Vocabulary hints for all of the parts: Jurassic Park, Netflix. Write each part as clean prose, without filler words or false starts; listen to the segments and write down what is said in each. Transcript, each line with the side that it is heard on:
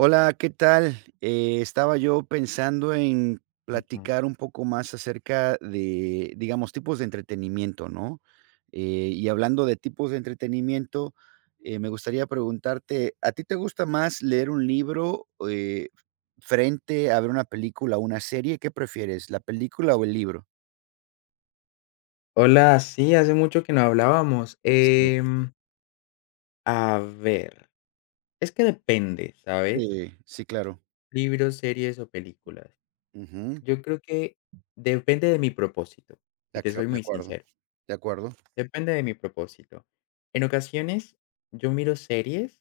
right: Hola, ¿qué tal? Estaba yo pensando en
left: Mm.
right: platicar un poco más acerca de, digamos, tipos de entretenimiento, ¿no? Eh, y hablando de tipos de entretenimiento, me gustaría preguntarte, ¿a ti te gusta más leer un libro frente a ver una película o una serie? ¿Qué prefieres, la película o el libro?
left: Hola, sí, hace mucho que no hablábamos.
right: Sí,
left: A ver, es que depende, ¿sabes?
right: sí, sí, claro.
left: Libros, series o películas.
right: Ujú.
left: Yo creo que depende de mi propósito, si te soy
right: De
left: muy
right: acuerdo,
left: sincero.
right: de acuerdo.
left: Depende de mi propósito. En ocasiones yo miro series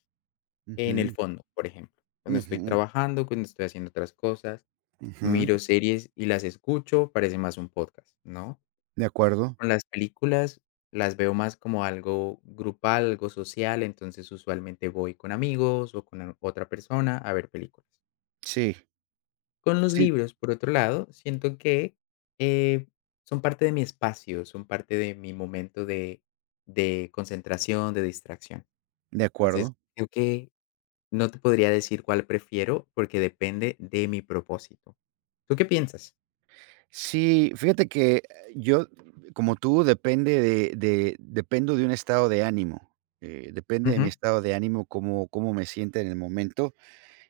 left: en el
right: Ujú,
left: fondo, por ejemplo. Cuando estoy
right: ujú,
left: trabajando, cuando estoy haciendo otras cosas,
right: ujú.
left: miro series y las escucho, parece más un podcast, ¿no?
right: De acuerdo.
left: Con las películas las veo más como algo grupal, algo social, entonces usualmente voy con amigos o con otra persona a ver películas.
right: Sí,
left: Con los
right: sí.
left: libros, por otro lado, siento que eh, son parte de mi espacio, son parte de mi momento de concentración, de distracción.
right: De
left: Entonces,
right: acuerdo.
left: creo que no te podría decir cuál prefiero porque depende de mi propósito. ¿Tú qué piensas?
right: Sí, fíjate que yo, como tú, depende de dependo de un estado de ánimo, depende de mi
left: Ujú,
right: estado de ánimo, cómo me sienta en el momento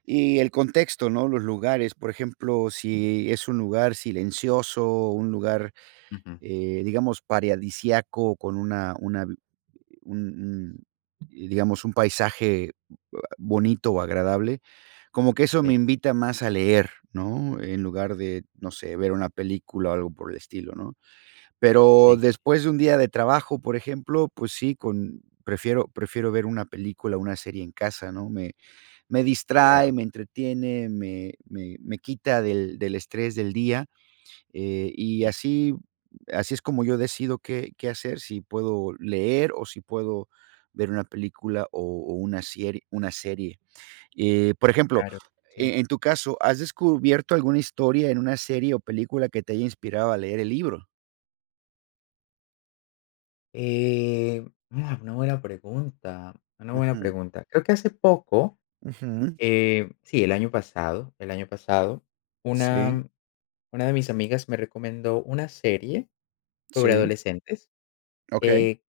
right: y el contexto, ¿no? Los lugares, por ejemplo, si es un lugar silencioso, un lugar,
left: ujú,
right: digamos, paradisíaco con una un un, digamos, un paisaje bonito o agradable, como que eso me
left: sí,
right: invita más a leer, ¿no? En lugar de, no sé, ver una película o algo por el estilo, ¿no? Pero
left: sí,
right: después de un día de trabajo, por ejemplo, pues sí, con prefiero ver una película una serie en casa, ¿no? Me me distrae,
left: claro,
right: me entretiene, me quita del estrés del día y
left: sí,
right: así así es como yo decido qué hacer, si puedo leer o si puedo ver una película o una serie. Por ejemplo,
left: claro, sí.
right: en tu caso, ¿has descubierto alguna historia en una serie o película que te haya inspirado a leer el libro?
left: Ah, una buena pregunta, una buena
right: Ujú,
left: pregunta. Creo que hace poco,
right: ujú.
left: sí, el año pasado,
right: Sí,
left: una, una de mis amigas me recomendó una serie sobre
right: sí.
left: adolescentes,
right: Okey,
left: eh,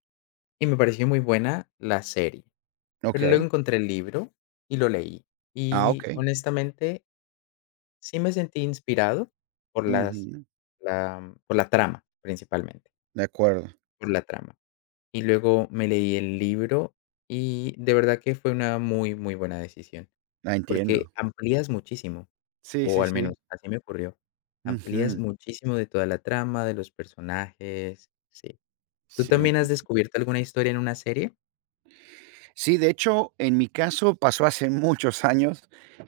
left: y me pareció muy buena la serie. Pero luego
right: okey.
left: encontré el libro y lo leí.
right: Ah,
left: Y
right: okey.
left: honestamente, sí me sentí inspirado por las,
right: Ujú.
left: por la trama, principalmente,
right: De acuerdo.
left: por la trama. Y luego me leí el libro y de verdad que fue una muy, muy buena decisión,
right: La
left: porque
right: entiendo.
left: amplías muchísimo,
right: Sí,
left: o
right: sí,
left: al menos
right: sí.
left: así me ocurrió. Amplías
right: Ujú.
left: muchísimo de toda la trama, de los personajes, sí. ¿Tú
right: Sí.
left: también has descubierto alguna historia en una serie?
right: Sí, de hecho, en mi caso pasó hace muchos años.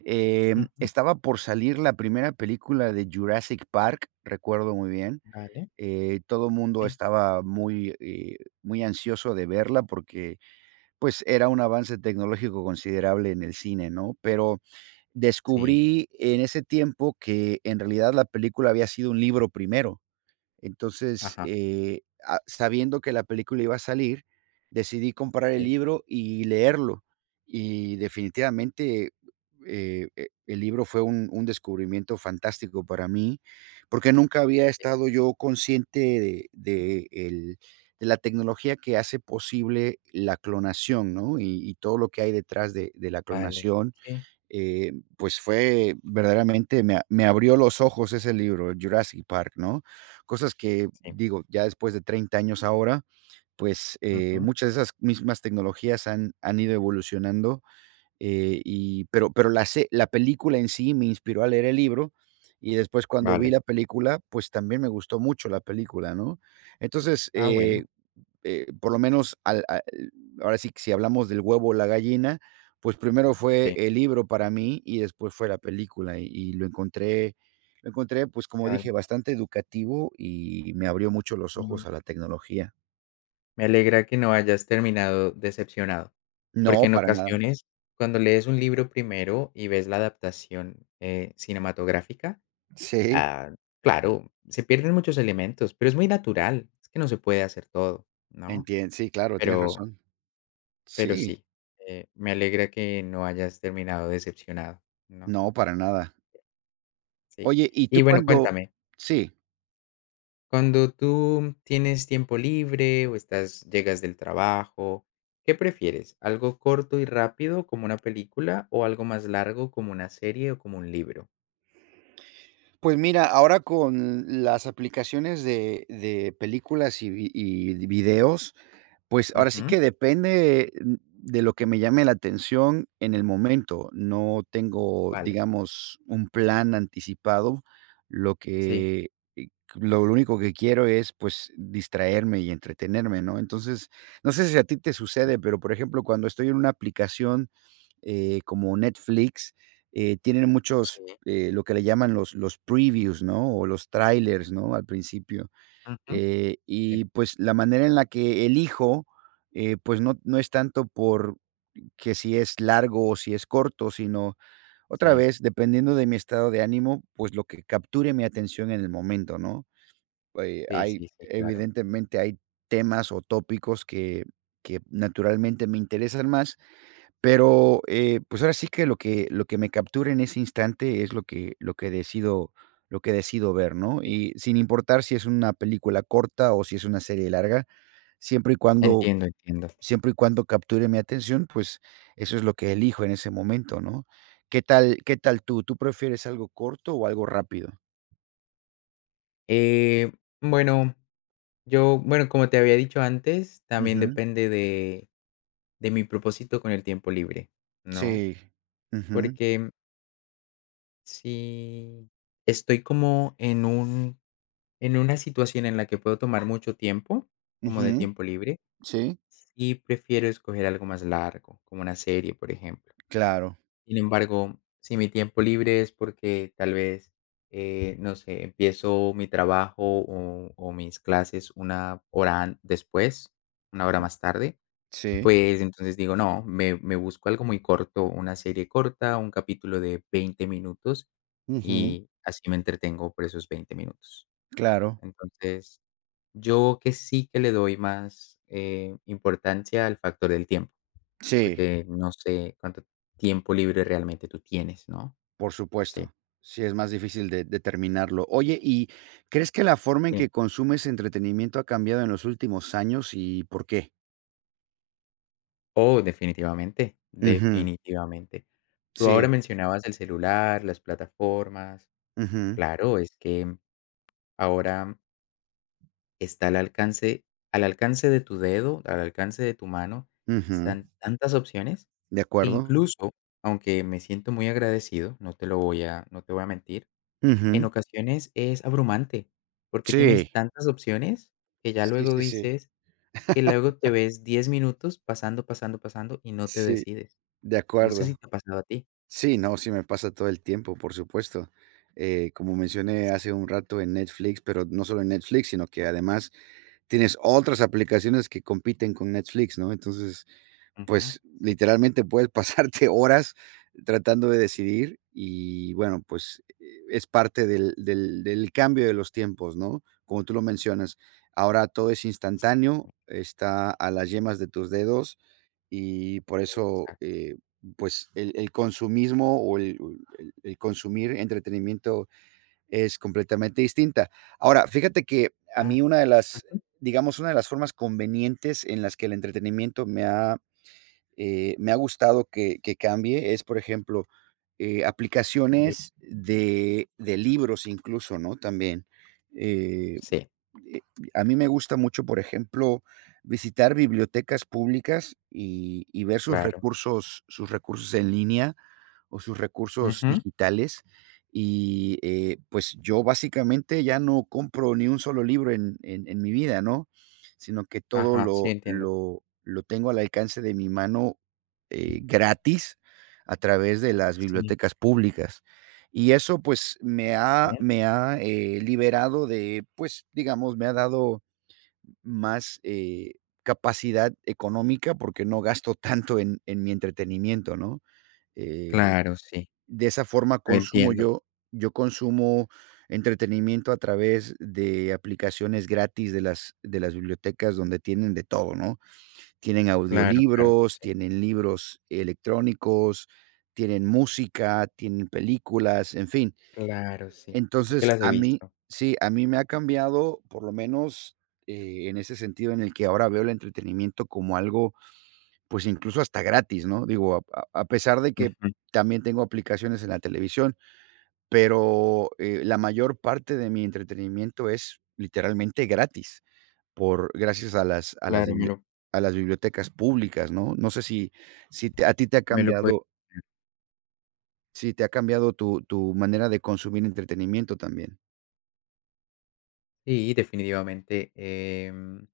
left: Ujú.
right: Estaba por salir la primera película de Jurassic Park, recuerdo muy bien.
left: Vale,
right: Todo el mundo
left: sí,
right: estaba muy ansioso de verla porque, pues, era un avance tecnológico considerable en el cine, ¿no? Pero
left: sí,
right: descubrí en ese tiempo que en realidad la película había sido un libro primero. Entonces,
left: ajá,
right: sabiendo que la película iba a salir, decidí comprar el
left: sí,
right: libro y leerlo. Y definitivamente, el libro fue un descubrimiento fantástico para mí, porque nunca había
left: sí,
right: estado yo consciente de el de la tecnología que hace posible la clonación, ¿no? Y todo lo que hay detrás de la
left: vale,
right: clonación,
left: sí,
right: pues fue verdaderamente me abrió los ojos ese libro, Jurassic Park, ¿no? Cosas que,
left: sí,
right: digo, ya después de 30 años ahora, pues,
left: ujú,
right: muchas de esas mismas tecnologías han ido evolucionando, pero la película en sí me inspiró a leer el libro, y después cuando vi
left: vale.
right: la película, pues, también me gustó mucho la película, ¿no? Entonces,
left: Ah, bueno,
right: por lo menos al ahora sí que si hablamos del huevo o la gallina, pues primero fue
left: sí,
right: el libro para mí y después fue la película, y lo encontré, lo encontré, pues, como
left: vale.
right: dije, bastante educativo y me abrió mucho los ojos a la tecnología.
left: Me alegra que no hayas terminado decepcionado, porque
right: No,
left: en
right: para nada.
left: ocasiones, cuando lees un libro primero y ves la adaptación, cinematográfica,
right: Sí,
left: ah, claro, se pierden muchos elementos, pero es muy natural, es que no se puede hacer todo, ¿no?
right: entien sí, claro, tienes
left: Pero
right: razón.
left: pero
right: Sí,
left: sí, me alegra que no hayas terminado decepcionado, ¿no?
right: no, para nada.
left: Sí.
right: Oye, ¿y
left: Y
right: tú
left: bueno,
right: cuando
left: cuéntame.
right: Sí.
left: Cuando tú tienes tiempo libre o estás, llegas del trabajo, ¿qué prefieres? ¿Algo corto y rápido como una película o algo más largo como una serie o como un libro?
right: Pues mira, ahora con las aplicaciones de películas y videos, pues ahora sí
left: Ujú,
right: que depende de lo que me llame la atención en el momento. No tengo,
left: vale,
right: digamos, un plan anticipado. Lo
left: sí,
right: que eh, lo único que quiero es, pues, distraerme y entretenerme, ¿no? Entonces, no sé si a ti te sucede, pero, por ejemplo, cuando estoy en una aplicación, como Netflix, tienen
left: sí,
right: lo que le llaman los previews, ¿no? O los trailers, ¿no? Al principio.
left: ujú, sí,
right: Y, pues, la manera en la que elijo, pues, no es tanto por que si es largo o si es corto, sino otra
left: sí,
right: vez, dependiendo de mi estado de ánimo, pues, lo que capture mi atención en el momento, ¿no?
left: sí,
right: Hay
left: sí, sí, claro,
right: evidentemente hay temas o tópicos que naturalmente me interesan más, pero, pues, ahora sí que lo que me capture en ese instante es lo que decido lo que decido ver, ¿no?
left: sí.
right: Y sin importar si es una película corta o si es una serie larga, siempre y cuando
left: Entiendo, entiendo.
right: siempre y cuando capture mi atención, pues, eso es lo que elijo en ese momento, ¿no? Qué tal tú? ¿Tú prefieres algo corto o algo rápido?
left: Eh, bueno, yo, bueno, como te había dicho antes, también
right: Ujú.
left: depende de mi propósito con el tiempo libre, ¿no?
right: Sí. Ujú.
left: Porque sí, estoy como en un en una situación en la que puedo tomar mucho tiempo, como de
right: Ujú.
left: tiempo libre,
right: Sí.
left: y prefiero escoger algo más largo, como una serie, por ejemplo.
right: Claro.
left: Sin embargo, si mi tiempo libre es porque tal vez, no sé, empiezo mi trabajo o mis clases una hora después, una hora más tarde,
right: Sí.
left: pues, entonces digo, no, me busco algo muy corto, una serie corta, un capítulo de 20 minutos,
right: Ujú.
left: y así me entretengo por esos 20 minutos.
right: Claro.
left: Entonces, yo que sí que le doy más, importancia al factor del tiempo,
right: Sí.
left: porque no sé cuánto tiempo libre realmente tú tienes, ¿no?
right: Por
left: Sí,
right: supuesto. Sí, es más difícil de determinarlo. Oye, ¿y crees que la forma en
left: sí.
right: que consumes entretenimiento ha cambiado en los últimos años y por qué?
left: Oh, definitivamente,
right: Ujú.
left: definitivamente. Tú ahora
right: Sí.
left: mencionabas el celular, las plataformas.
right: Ujú.
left: Claro, es que ahora está al alcance de tu dedo, al alcance de tu mano,
right: Ujú.
left: están tantas opciones
right: De
left: que
right: acuerdo.
left: incluso, aunque me siento muy agradecido, no te lo voy a no te voy a mentir, en
right: Ujú.
left: ocasiones es abrumante, porque tienes
right: Sí.
left: tantas opciones que ya
right: Sí,
left: luego
right: sí, sí.
left: dices que luego te ves 10 minutos pasando, pasando, pasando y no te
right: Sí,
left: decides.
right: de
left: No sé si
right: acuerdo.
left: te ha pasado a ti.
right: Sí, no, sí me pasa todo el tiempo, por supuesto. Como mencioné hace
left: Exacto.
right: un rato en Netflix, pero no solo en Netflix, sino que además tienes otras aplicaciones que compiten con Netflix, ¿no? Entonces,
left: Ujú,
right: pues
left: sí,
right: literalmente puedes pasarte horas tratando de decidir y bueno, es parte del cambio de los tiempos, ¿no? Como tú lo mencionas, ahora todo es instantáneo, está a las yemas de tus dedos y por eso,
left: exacto,
right: pues el consumismo el consumir entretenimiento es completamente distinta. Ahora, fíjate que a
left: ah,
right: mí
left: ujú,
right: digamos, una de las formas convenientes en las que el entretenimiento me ha gustado que cambie es, por ejemplo,
left: sí,
right: aplicaciones de libros incluso, ¿no? También. Eh,
left: sí,
right: eh, a mí me gusta mucho, por ejemplo, visitar bibliotecas públicas y ver
left: claro.
right: sus recursos en línea o sus recursos
left: Ujú,
right: digitales. Pues yo básicamente ya no compro ni un solo libro en mi vida, ¿no? Sino que todo
left: ajá, sí,
right: lo,
left: entiendo.
right: lo, lo tengo al alcance de mi mano gratis a través de las
left: Sí.
right: bibliotecas públicas. Y eso pues me ha liberado de, pues digamos, me ha dado más capacidad económica porque no gasto tanto en mi entretenimiento, ¿no? Eh,
left: Claro, sí,
right: de esa forma
left: lo
right: consumo
left: entiendo.
right: yo yo consumo entretenimiento a través de aplicaciones gratis de las bibliotecas donde tienen de todo, ¿no? Tienen
left: Claro, claro,
right: audiolibros,
left: sí,
right: tienen libros electrónicos, tienen música, tienen películas, en fin.
left: claro, sí. Sí que
right: Entonces,
left: las he
right: a mí
left: visto.
right: sí, a mí me ha cambiado, por lo menos, en ese sentido en el que ahora veo el entretenimiento como algo, pues, incluso hasta gratis, ¿no? Digo, a pesar de que
left: Ujú.
right: también tengo aplicaciones en la televisión, pero, la mayor parte de mi entretenimiento es literalmente gratis, por gracias a las
left: Claro, me
right: biblie
left: lo
right: a las bibliotecas públicas, ¿no? No sé si si te a ti te ha
left: me lo puedes,
right: cambiado si te ha cambiado tu tu manera de consumir entretenimiento también.
left: sí, definitivamente.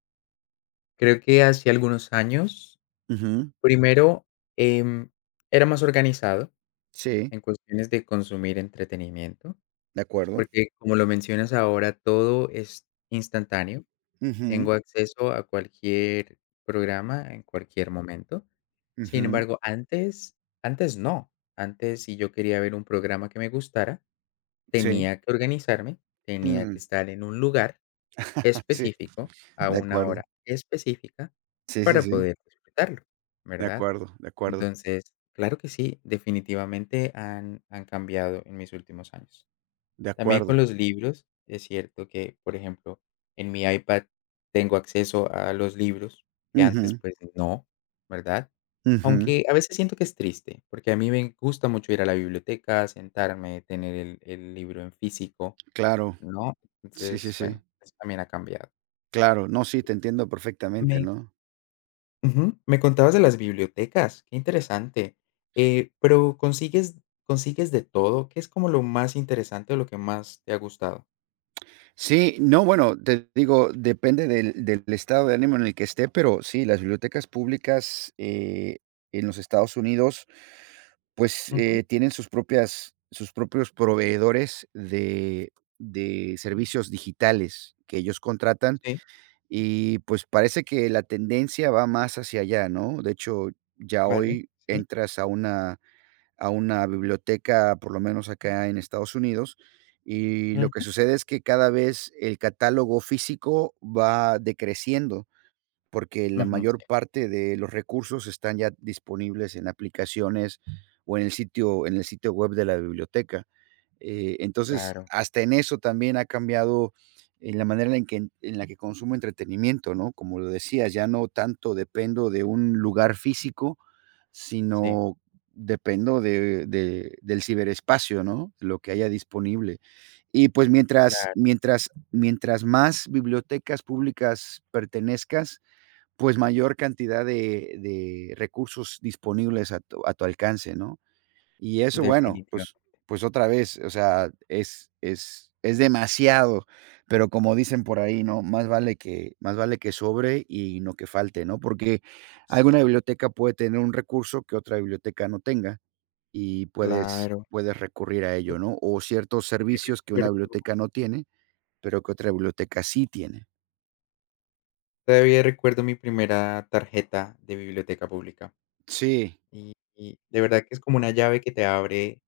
left: Creo que hace algunos años,
right: Ujú.
left: primero, em, era más organizado
right: Sí,
left: en cuestiones de consumir entretenimiento,
right: de acuerdo.
left: porque, como lo mencionas ahora, todo es instantáneo.
right: Ujú,
left: Tengo acceso a cualquier programa en cualquier momento. Sin
right: ujú.
left: embargo, antes no. Antes, si yo quería ver un programa que me gustara,
right: Sí.
left: tenía que organizarme, tenía
right: Mm.
left: que estar en un lugar
right: Sí,
left: específico, a
right: de
left: una
right: acuerdo.
left: hora específica,
right: Sí, sí,
left: para
right: sí.
left: poder disfrutarlo,
right: De
left: ¿verdad?
right: acuerdo, de acuerdo,
left: Entonces, claro que sí, definitivamente han cambiado en mis últimos años.
right: de
left: También
right: acuerdo.
left: con los libros, es cierto que, por ejemplo, en mi iPad tengo acceso a los libros que antes,
right: Ujú,
left: pues, no, ¿verdad?
right: ujú.
left: Aunque a veces siento que es triste, porque a mí me gusta mucho ir a la biblioteca, sentarme, tener el libro en físico,
right: Claro.
left: ¿no?
right: Sí, sí,
left: Entonces,
right: sí.
left: bueno, eso también ha cambiado.
right: Claro. No, sí, te entiendo perfectamente,
left: Me
right: ¿no?
left: ujú, me contabas de las bibliotecas, qué interesante. Pero, ¿consigues de todo? ¿Qué es como lo más interesante o lo que más te ha gustado?
right: Sí, no, bueno, te digo, depende del estado de ánimo en el que esté, pero sí, las bibliotecas públicas, en los Estados Unidos, pues,
left: Ujú,
right: tienen sus propios proveedores de servicios digitales que ellos contratan
left: sí,
right: y, pues, parece que la tendencia va más hacia allá, ¿no? De hecho, ya
left: vale,
right: hoy
left: sí,
right: entras a una biblioteca, por lo menos acá en Estados Unidos, y lo
left: ujú,
right: que sucede es que cada vez el catálogo físico va decreciendo porque la
left: ujú,
right: mayor
left: sí,
right: parte de los recursos están ya disponibles en aplicaciones o en el sitio web de la biblioteca. Entonces,
left: claro,
right: hasta en eso también ha cambiado en la manera en que en la que consumo entretenimiento, ¿no? Como lo decías, ya no tanto dependo de un lugar físico,
left: sí,
right: sino dependo de del ciberespacio, ¿no? Lo que haya disponible. Y, pues,
left: claro,
right: mientras más bibliotecas públicas pertenezcas, pues, mayor cantidad de recursos disponibles a tu alcance, ¿no? Y eso, bueno, pues
left: definitivamente,
right: pues otra vez, o sea, es es demasiado, pero como dicen por ahí, ¿no? Más vale que sobre y no que falte, ¿no? Porque alguna
left: sí,
right: biblioteca puede tener un recurso que otra biblioteca no tenga y
left: claro.
right: puedes recurrir a ello,
left: Entonces,
right: ¿no? O ciertos
left: te
right: servicios que una
left: recuerdo
right: biblioteca no tiene, pero que otra biblioteca sí tiene.
left: todavía recuerdo mi primera tarjeta de biblioteca pública,
right: Sí.
left: y de verdad que es como una llave que te abre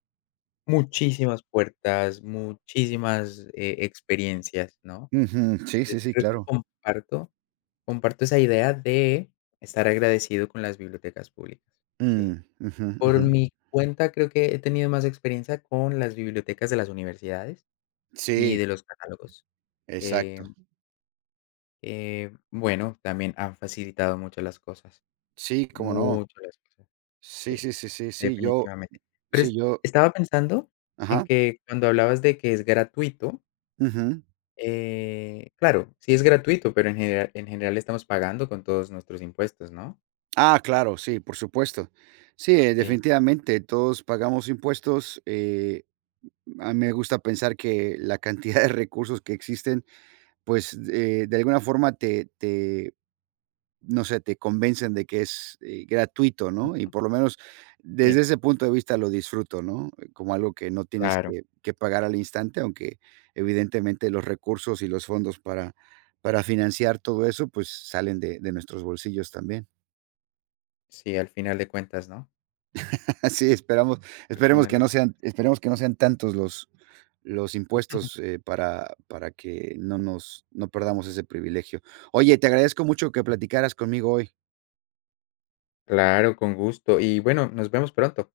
left: muchísimas puertas, muchísimas, experiencias, ¿no?
right: Ujú. Sí, sí,
left: Entonces,
right: sí,
left: creo que
right: claro.
left: comparto comparto esa idea de estar agradecido con las bibliotecas públicas, ¿sí?
right: Mm, ujú,
left: Por
right: ujú.
left: mi cuenta, creo que he tenido más experiencia con las bibliotecas de las universidades y
right: Sí,
left: de los catálogos,
right: exacto.
left: que, bueno, también han facilitado mucho las cosas.
right: Sí, cómo no.
left: Mucho las cosas.
right: Sí,
left: Sí,
right: sí, sí, sí, sí, yo
left: definitivamente. Pero
right: sí,
left: es
right: yo
left: estaba pensando en
right: ajá,
left: que cuando hablabas de que es gratuito,
right: ujú.
left: claro, sí es gratuito, pero en general, en general estamos pagando con todos nuestros impuestos, ¿no?
right: Ah, claro, sí, por supuesto. Sí,
left: Sí,
right: definitivamente, todos pagamos impuestos. A mí me gusta pensar que la cantidad de recursos que existen, pues, de alguna forma te te no sé, te convencen de que es, gratuito,
left: mm,
right: ¿no? Y por lo menos desde
left: sí,
right: ese punto de vista lo disfruto, ¿no? Como algo que no tienes
left: claro.
right: que pagar al instante, aunque evidentemente los recursos y los fondos para financiar todo eso, pues salen de nuestros bolsillos también.
left: Sí, al final de cuentas, ¿no?
right: Así esperamos
left: Al final de
right: esperemos que no sean tantos los impuestos, para que no nos no perdamos ese privilegio. Oye, te agradezco mucho que platicaras conmigo hoy.
left: Claro, con gusto. Y bueno, nos vemos pronto.